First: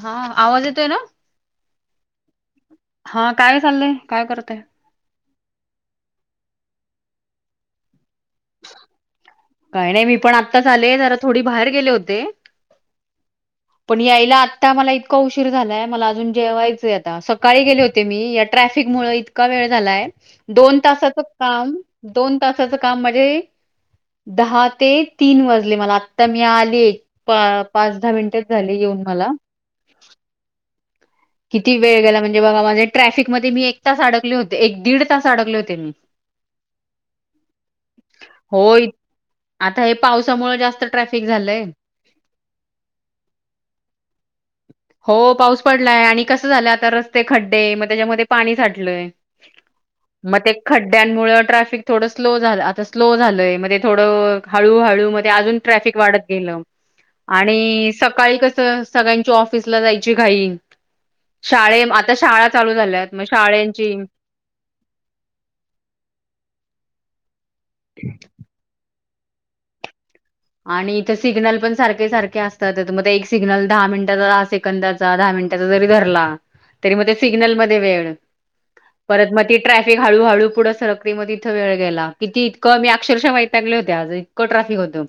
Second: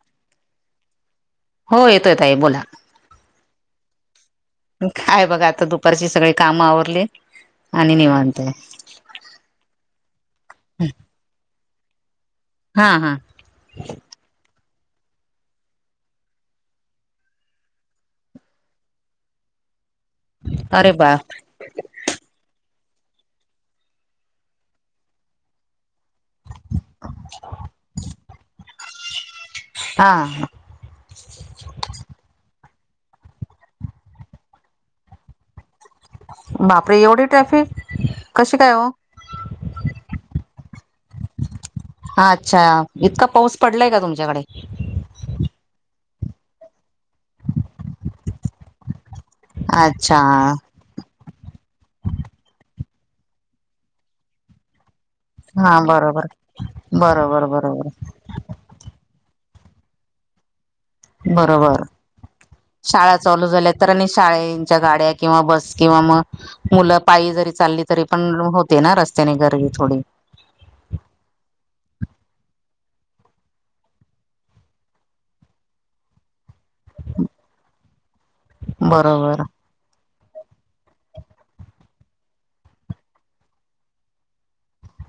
हा, आवाज येतोय ना? हो, येतोय ताई बोला! हा काय चाललंय? काय करतय काय बघा आता दुपारची सगळी काम आवरली आणि निवांत. आहे काही नाही मी पण आताच आले जरा थोडी बाहेर गेले होते. हा हा. आता मला इतका उशीर झालाय मला अजून जेवायचं आता, सकाळी गेले होते मी या ट्रॅफिक मुळ इतका वेळ काय झालाय दोन अरे बा तासाचं काम दोन तासाचं काम [unintelligible] दहा ते तीन वाजले मला तर मी आली, पाच दहा मिनिटेच झाली येऊन मला. हा किती वेळ गेला म्हणजे बघा माझे ट्रॅफिक मध्ये मी एक तास अडकले होते, एक दीड तास अडकले होते, मी बापरे एवढी ट्रॅफिक कशी काय होय हो? आता हे पावसामुळ जास्त ट्रॅफिक झालंय. हा अच्छा! इतका पाऊस पडलाय का तुमच्याकडे हो पाऊस पडलाय आणि कसं झालं आता रस्ते खड्डे मग त्याच्यामध्ये पाणी साठलंय अच्छा मग ते खड्ड्यांमुळ ट्रॅफिक थोड स्लो झा आता स्लो झालंय म थोडं हळू, हळू अजून हा ट्रफिक वाढत बरोबर गेलं बरोबर बरोबर आणि सकाळी कस सगळ्यां ऑफ औफिसला जायचे घाई शाळे बरोबर आता शाळे शाळा चालू झाल्या तर आणि शाळेच्या गाड्या किंवा बस किंवा मग मुलं पायी जरी चालली तरी पण होते ना रस्त्याने गर्दी थोडी, आणि इथं सिग्नल पण सारखे सारखे असतात. मग एक सिग्नल दहा मिनिटाचा, दहा सेकंदाचा, दहा मि त्याचा जरी धरला तरी मध्ये सिग्नल मध्ये वेळ परत बरोबर मध्ये ट्रॅफिक हळूहळू पुढं सरक म इथं वेळ गेला किती इकं मी अक्षरशः माहित लागले होत्या इतकं ट्राफिक होतं.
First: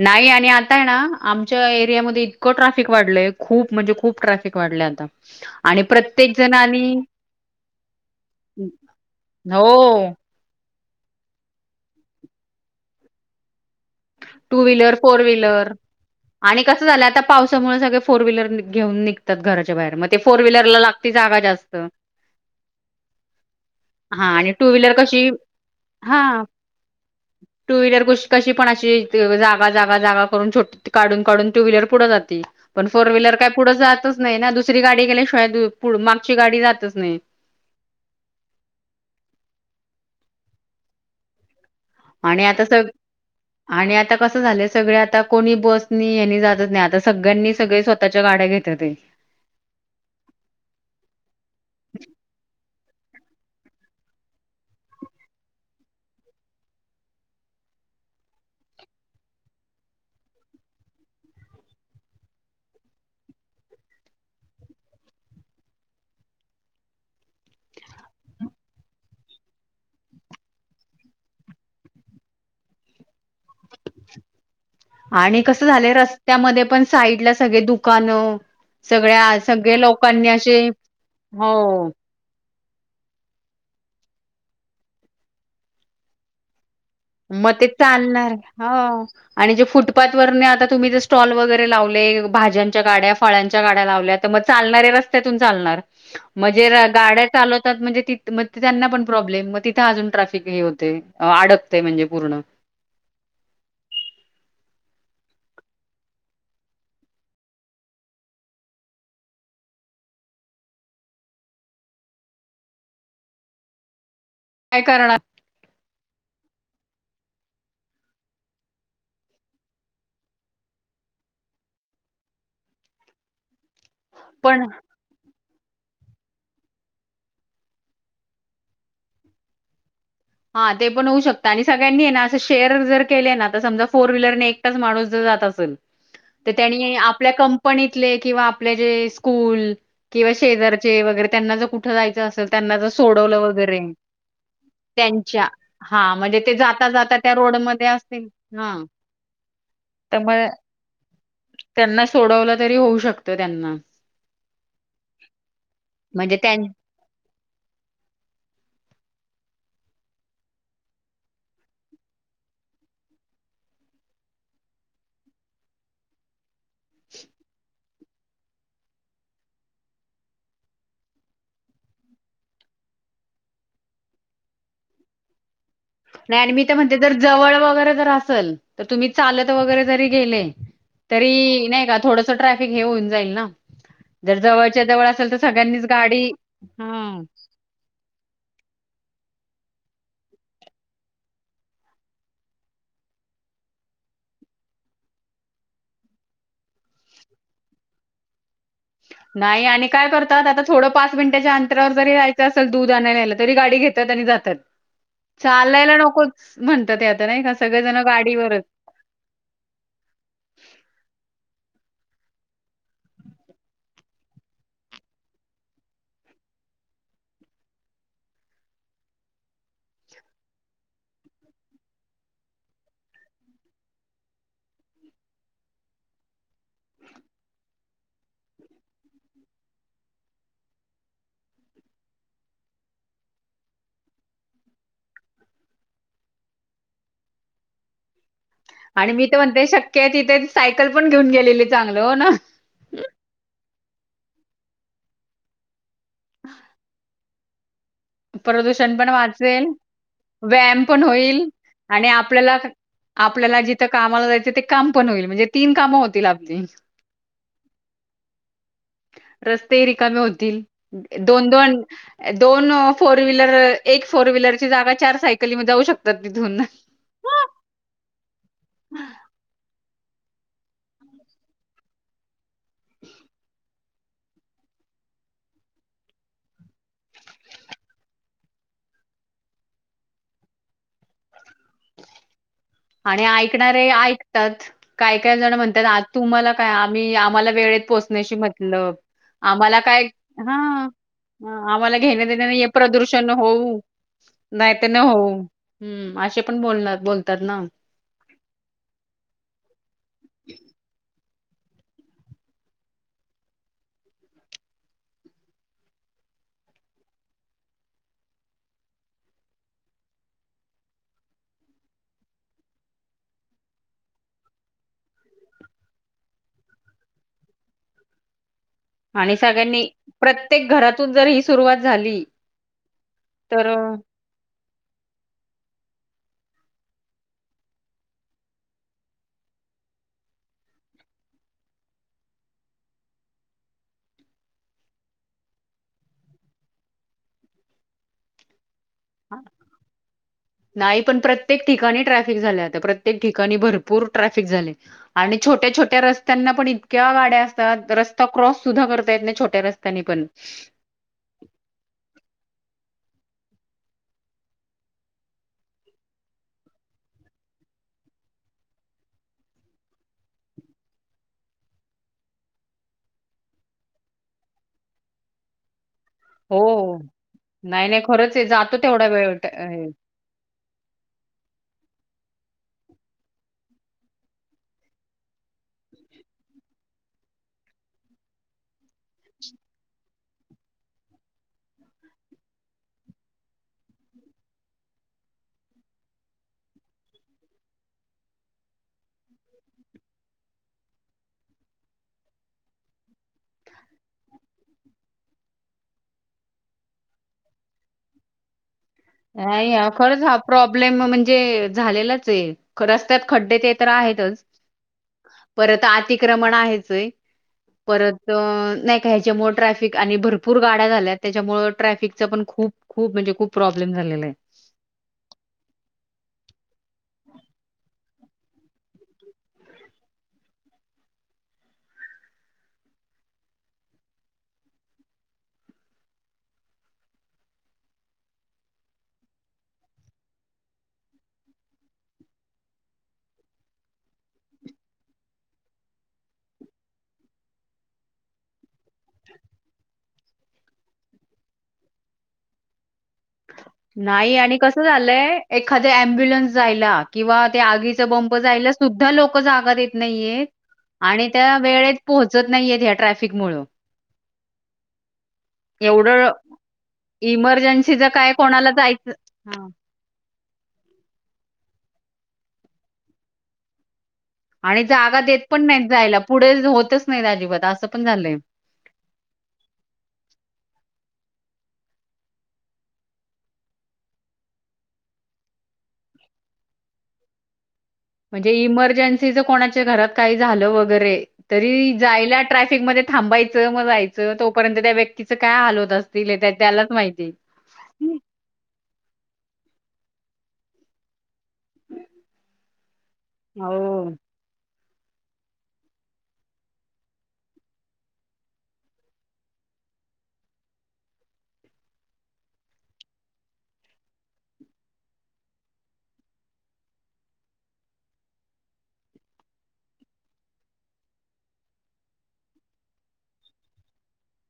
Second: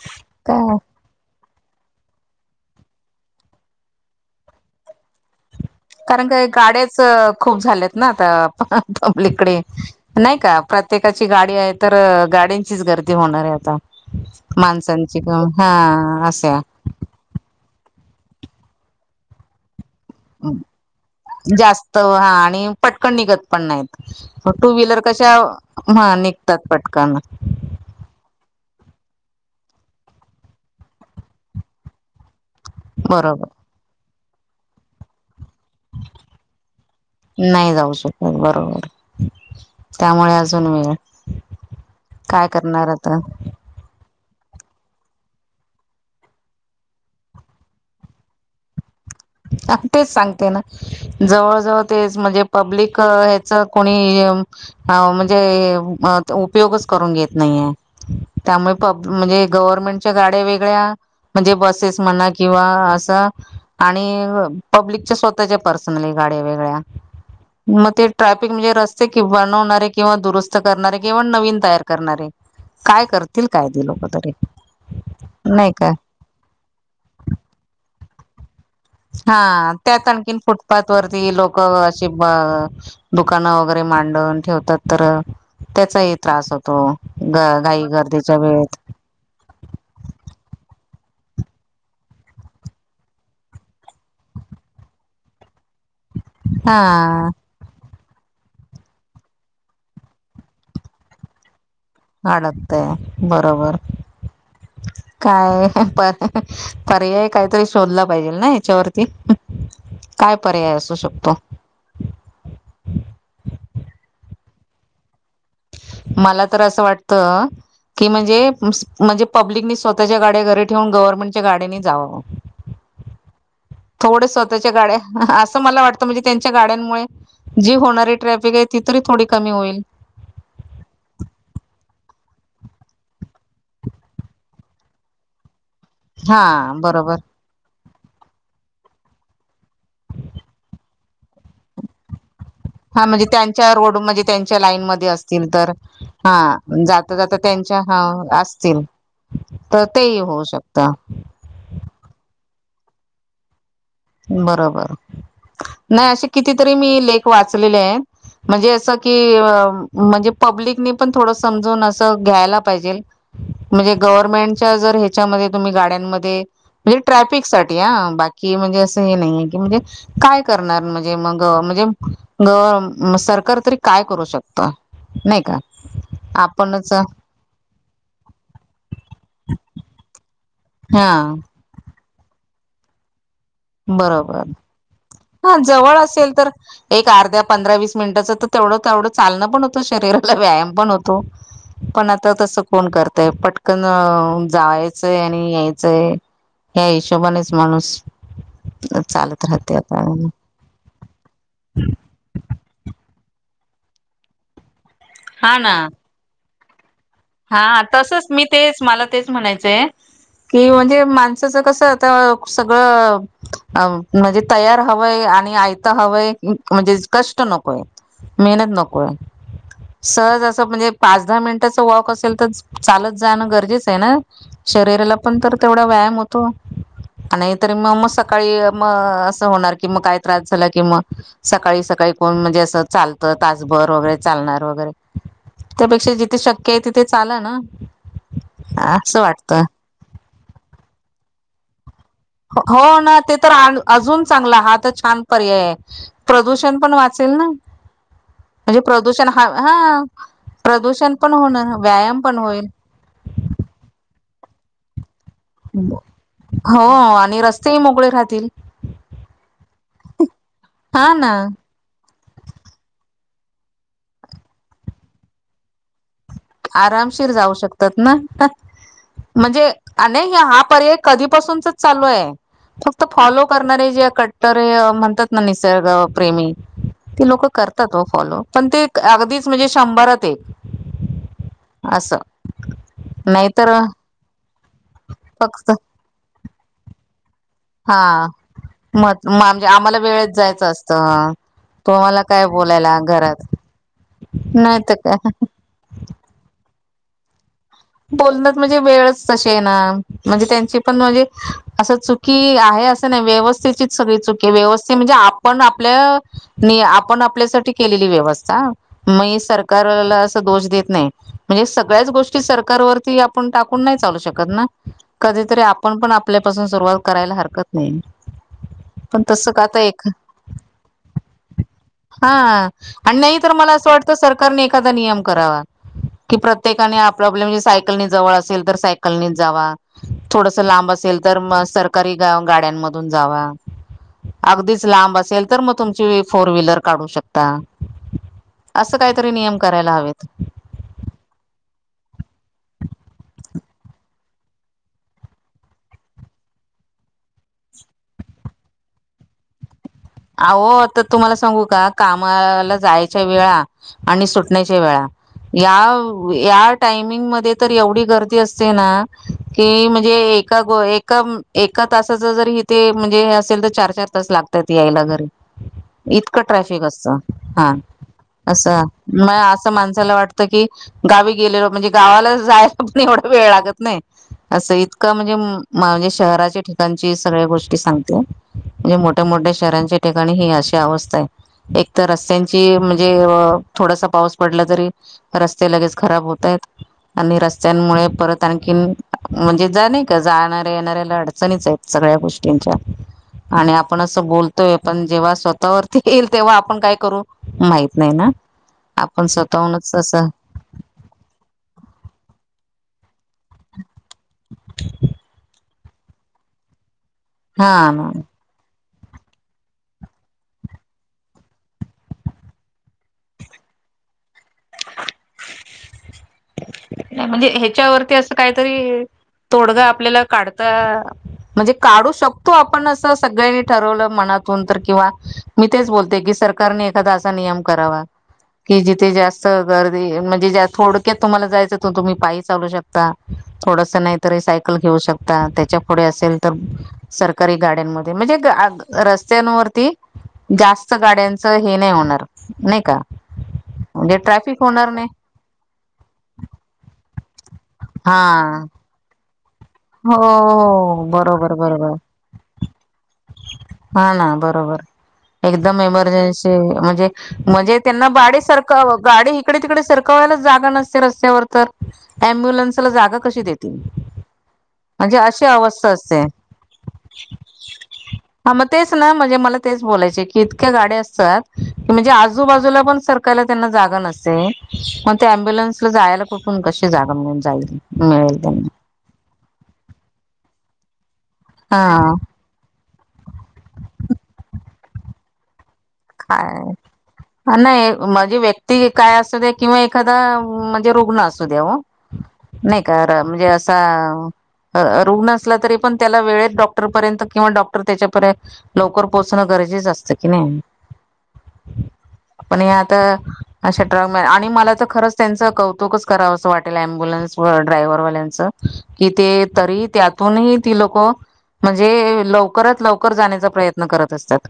नाही आणि काय आताय ना आम एरियामध्ये इतक ट्राफिक वाढल खूप म्हणजे खूप ट्राफिक वाढल आता आणि कारण प्रत्येक काय जण आणि गाड्याचा खूप झाल्यात ना आता पब्लिककडे हो नाही का? प्रत्येकाची गाडी आहे तर गाड्यांंचीच गर्दी होणार आहे आता टू व्हीलर माणसांची फोर हा व्हीलर असे आणि कसं झालं आता पावसामुळे सगळे फोर व्हीलर घेऊन निघतात घराच्या बाहेर म जास्त हा आणि पटकन निघत पण हा नाहीत आणि टू व्हीलर क कशी शा हा निघतात पटकन. टू व्हीलर कुश कशी पण अशी त जागा जागा जागा करून छो पण फोर व्हीलर काय बरोबर पुढे जातच नाही ना दुसरी गाडी गेल्या नाही जाऊ शकत बरोबर. त्यामुळे अजून वेळ आणि काय आता स करणार आता आणि आता कसं झाले सगळे आता कोणी बसनी यांनी जातच नाही आता सगळ्यांनी सगळे स्वतःच्या गाड्या घेतात आहे. तेच सांगते ना जवळ-जवळ तेच म्हणजे पब्लिक हेचा कोणी यम आव म्हणजे हे म उपयोगच करून घेत नाही आहे त्यामुळे पब म्हणजे गव्हर्मेंटच्या गाड्या वेगळ्या म्हणजे बसेस म्हणा किंवा असं आणि पब्लिकच्या स्वतःच्या पर्सनली गाड्या वेगळ्या म ते ट्रॅफिक म्हणजे रस्ते कि बनवणारे किंवा दुरुस्त करणारे किंवा नवीन तयार करणारे काय करतील काय ती लोक तरी. आणि कस नाही काय झालं रस्त्यामध्ये पण साईड ला सगळे दुकानं सगळ्या हा सगळे त्यात लोकांनी आणखीन असे फुटपाथ वरती लोकं हो अशी दुकानं वगैरे मांडून ठेवतात तर त्याचाही त्रास हो म ते चालणार हो आणि जे फुटपाथ वरनं आता तुम्ही जे स्टॉल वगैरे लावले भाज्यांच्या गाड्या फळांच्या गाड्या लावल्या तर मग चालणारऱ्या रस्त्यातून चालणार. म्हणजे र गाड्या हा चालवतात म्हणजे ती मग त्यांना पण प्रॉब्लेम मग तिथे अजून ट्रॅफिक हे होते अडक अडकते बरोबर. काय पर पर्याय काहीतरी शोधला पाहिजेल ना याच्यावरती. काय पर्याय असू शकतो. काय करणार. मला तर असं वाटतं की म्हणजे म्हणजे पब्लिकनी स्वतःच्या गाड्या घरी ठेवून गव्हर्नमेंटच्या गाड्यानी जाववं. थोड पण स्वतःच्या गाड्या अस असं मला वाटतं म्हणजे त्यांच्या गाड्यांमुळे जी होणारी ट्रॅफिक आहे ती तरी थोडी कमी होईल. हा ते पण होऊ शकतं आणि सगळ्यांनी आहे ना असं शेअर जर केले ना तर समजा फोर व्हीलरने एकटच माणूस ज जात असेल तर हा त्यांनी बरोबर आपल्या कंपनीत तले किंवा आपले जे स्कूल किंवा शेजारचे वगैरे त्यांना जर कुठे जायचे असेल त्यांना तर हा म्हणजे सोडवलं त्यांच्या वगैरे रोड म्हणजे त्यांच्या लाईन मध्ये त्यांच्या असतील तर हा म्हणजे ते जाता जाता त्या रोडमध्ये असतील हा. तर तेही होऊ त्यामुळे शकत त्यांना सोडवलं तरी होऊ शकतं त्यांना. बरोबर. नाही असे म्हणजे त्यां कितीतरी मी लेख वाचलेले आहेत म्हणजे असं की म्हणजे पब्लिक नी पण थोड समजून असं घ्यायला पाहिजेल म्हणजे गव्हर्नमेंटच्या जर ह्याच्यामध्ये तुम्ही गाड्यांमध्ये म्हणजे ट्रॅफिकसाठी आ बाकी म्हणजे अ स हे नाही आहे की म्हणजे काय करणार म्हणजे मगं म्हणजे गवर सरकार तरी का काय करू शकतं नाही का. नाही आणि मी ते आपणच म्हणते जर जवळ वगैरे जर असेल तर तुम्ही चालत वगैरे जरी गेले हा तरी नाही का थोडसा ट्रॅफिक हे होऊन जाईल ना जर बरोबर जवळच्या जवळ असेल तर हा सगळ्यांनीच जवळ गाडी असेल तर एक हा अर्ध्या पंधरा वीस मिनिटाच तर तेवढं तेवढं चालणं पण होतो. शरीराला व्यायाम पण होतो. पण आता तसं कोण करतय पटकन जावायचंय आणि यायचंय. या हिशोबानेच माणूस नाही आणि आता काय करतात आता थोडं पाच मिनिटाच्या अंतरावर जरी यायचं असलं दूध आणायला. तरी गाडी घेतात आणि जातात हा ना चालायला नको म्हणतात. नाही का हा सगळेजण तसच मी गाडीवरच. तेच मला तेच म्हणायचंय की म्हणजे माणसाचं कसं सगळं म्हणजे तयार हवंय आणि आयत हवंय म्हणजे, कष्ट नकोय. वॉक असेल तर चालत जाणं गरजेचं आहे ना. नाहीतरी मग मग सकाळी मग असं होणार की मग काय त्रास झाला कि मग सकाळी सकाळी काहिपण म्हणजे अस चालतं तासभर वगैरे चालणार वगैरे त्यापेक्षा जिथे शक की तिथे चाला ना. आणि असं मी तर वाटतं म्हणते शक्य आहे तिथे सायकल पण घेऊन गेलेले चांग हो ना ते तर अजून चांगला हा तर छान पर्याय आहे. प्रदूषण पण वाच चेल ना. म्हणजे पण प्रदूषण हा वाचेल, हा व्यायाम प्रदूषण पण होईल होणार आणि व्यायाम पण आपल्याला होईल. आपल्याला जिथं कामाला जायचं ते काम पण होईल. म्हणजे तीन कामं होतील आपली. हो आणि रस्तेही मोकळे राहतील रस्ते रिकामे होतील हा ना दोन दोन दोन फोर व्हीलर एक फोर व्हीलरची जागा चार सायकलीमध्ये जाऊ शकते. आरामशीर जाऊ शकतात ना म्हणजे, अ हा पर्याय कधीपासूनच चालू आहे. फक्त फॉलो करणारे जे कट्टर म्हणतात ना निसर्ग प्रेमी. ते लोक करतात व फॉलो पण ते अगदीच म्हणजे शंभरात एक असं आणि नाहीतर ऐकणारे ऐक फक्त मला वेेळेत हा पोहचल्याशी मतलब म म्हणजे आम्हाला काय वेळेत हा जायचं असतं. आम्हाला तुम्हाला घेन काय नये बोलायला प्रदूषण घरात होऊ नाही तर नाही होऊ असे पण बोलणार बोलतात ना बोल असं चुकी आहे असं नाही. व्यवस्थेचीच सगळी चुकी आहे व्यवस्थित म्हणजे आपण आपल्या नाही आपण आपल्यासाठी केलेली व्यवस्था म्हणजे सगळ्याच गोष्टी सर कार वरती आपण टाकून नाही चालू शकत ना. कधीतरी आपण पण आपल्यापासून सुरुवात करायला हरकत नाही. [inaudible] पण आणि तसं का आता सगळ्यांनी एक प्रत्येक घरातून जर ही सुरुवात झाली तर फक्त सरकारनी एखादा नियम करावा की प्रत्येकान सायकलनी जवळ असेल तर सायकलनी जावा. थोडस लांब असेल तर मग सरकारी गाड्या मधून जावा. [inaudible] असं काहीतरी अ, नियम करायला हवेत. नाही पण प्रत्येक ठिकाणी ट्रॅफिक जालय आता प्रत्येक ठिकाणी भरपूर ट्रॅफिक झाले आणि छोट्या छोट्या रस्त्यांना पण, इतक्या गाड्या असतात रस्ता क्रॉस सुद्धा करता येत नाही छोट्या रस्ते आओ तर तुम्हाला सांगू का कामाला जायचं. च्या वेळा आणि सुटण्याच्या वेळा याव या टायमिंग मध्ये तर एवढी गर्दी असते ना की म्हणजे, एका ए एका तासाच जर ते म्हणजे असेल तर चार चार तास लागतात. ते यायला घरी इतकं ट्रॅफिक हो, असतं हा. नाही नाही खरंच आहे जातो असं तेवढा म वेळ ट- असं हे. माणसाला वाटतं की गावी गेलेलो म्हणजे गावाला जायच पण ऐवढा वेळ लागत नाही असं इतका म्हणजे शहराच्या ठिका सगळ्या गोष्टी सांगते म्हणजे मोठ्या मोठ्या शहरांच्या ठिकाणी ही अशी अवस्था आहे [unintelligible] एक तर रस्त्यांची म्हणजे थोडासा पाऊस पडला तरी रस्ते लगेच खराब होत आहेत. [inaudible] आणि रस्त्यांमुळे परत आणखीन म्हणजे जा नाही का जाणाऱ्या येणाऱ्याला अडचणीच आहेत सगळं ्या [unintelligible] गोष्टीं आणि आपण अस बोल तोय आपण जेव्हा स्वतःवरती येईल तेव्हा आपण काय करू माहित नाही ना आपण नाही स्वतःहूनच खरंच असं हा प्रॉब्लेम म्हणजे झालेलाच ये. रस्त्यात खड्डे ते तर आहेतच परत अतिक्रमण आहेचय हा ना परत नाही. त्याच्या मूळ ट्रॅफिक आणि भरपूर गाड्या झाल्या त्याच्यामुळे ट्रॅफिक पण खूप खूप म्हणजे खूप प्रॉब्ले ् झाले [unintelligible] म्हणजे ह्याच्यावरती असं काहीतरी तोडगा आपल्याला काढता म्हणजे काढू शकतो आपण असं सगळ्यांनी ठरवलं मनातून तर किंवा मी तेच बोलते की. सरकारने एखादा अस नियम करावा की जिथं जास्त गर्दी म्हणजे थोड तुम्हाला जायचं त तुम्ही पाय चालू शकता थोडस नाही तरी सायकल घेऊ शकता त्याच्या पुुढे असेल तर सरकारी गाड्यांमध्ये म्हणजे रस्त्यांवरती जास्त गाड्यांचं हे नाही होणार नाही का म्हणजे नाही आणि ट्रॅफिक कस होणार नाही झालंय एखादी ॲम्ब्युलन्स जायला किंवा आगीच बंप हा जायला सुद्धा लोक. जागा देत हो नाहीयेत आणि बरोबर त्या बरोबर वेळेत पोहोचत नाहीयेत या ट्रॅफिक मुळ हा ना बरोबर एकदम एवढं एमर्जन्सी म्हणजे म्हणजे इमर्जन्सीचं त्यांना काय बाडे कोणाला सारख जायचं गाडी इकडे हां. तिकडे सरख जागा नसते रस्त्यावर तर अम्ब्युलन्सला जागा कशी देतील आणि म्हणजे जागा देत अशी पण अवस्था नाहीत जायला. असते पुढे होतच नाहीत अजिबात असं पण झालंय. हा मग तेच ना म्हणजे म मला तेच बोलायचे की इतक्या गाडी असतात म्हणजे आजूबाजूला पण सरकायला त्यांना जाग नसते मग त्या ॲम्ब्युलन्स ला जायला कुठु क [unintelligible] जागा मिळून जाईल मिळेल म्हणजे त्यांना इमर्जन्सीच कोणाच्या घरात काही झालं वगैरे. तरी हा जायला ट्रॅफिकमध्ये थांबायचं मग जायचं तोपर्यंत त्या व्यक्तीच काय हाल होत. असतील हे त्या त्यालाच माहिती. काय नाही म्हजे व्यक्ती काय असं ते किंवा एखादा म्हणजे रुग्णास. द्या [unintelligible] नाही म्हणजे हो. असा रुग्ण असला तरी पण त्याला वेळेत डॉक्टरपर्यंत किंवा डॉक्टर त्याच्यापर्यंत लवकर पोचणं गरजे जात की नाही [unintelligible] [inaudible] पण हे आता अशा ट्रक मॅन आणि मला तर खरंच त्यांचं कौतुकच करावं असं वाटेल अम्बुन्स व ड्रायव्हरवाल्यांचं कि ते तरी त्यातूनही ती लोक, म्हणजे लवकरात लवकर जाण्याचा प्रयत्न करत असतात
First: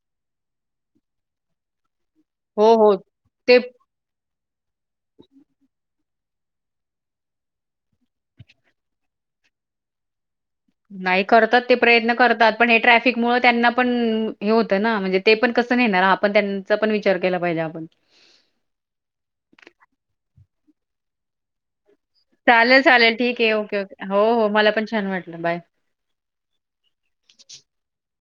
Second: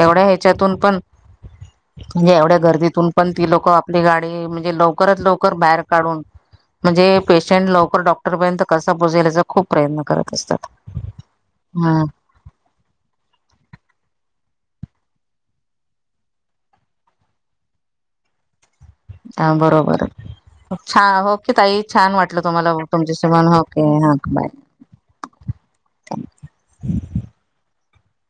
एवढ्या त्यातून पण म्हणजे एवढ्या हो, हो. गर्दीतून पण ती ते लोक आपली गाडी, हे लवकर लवकर बाहेर काढून म्हणजे पेशंट लवकर डॉक्टरपर्यंत कसा पोहचेल यांचा खूप प्रयत्न करत असतात. नाही करतात ते हम्म प्रयत्न करतात पण हे ट्रॅफिक मुळे त्यांना पण हे होतं ना म्हणजे ते पण कसं नाहीणार आपण त्यांचा पण विचार केला पाहिजे आपण. हा बरोबर छान हो कि तई चालेल चालेल ठीक आहे ओके ओके हा हो बाय. हो मला पण छान वाटलं बाय [unintelligible]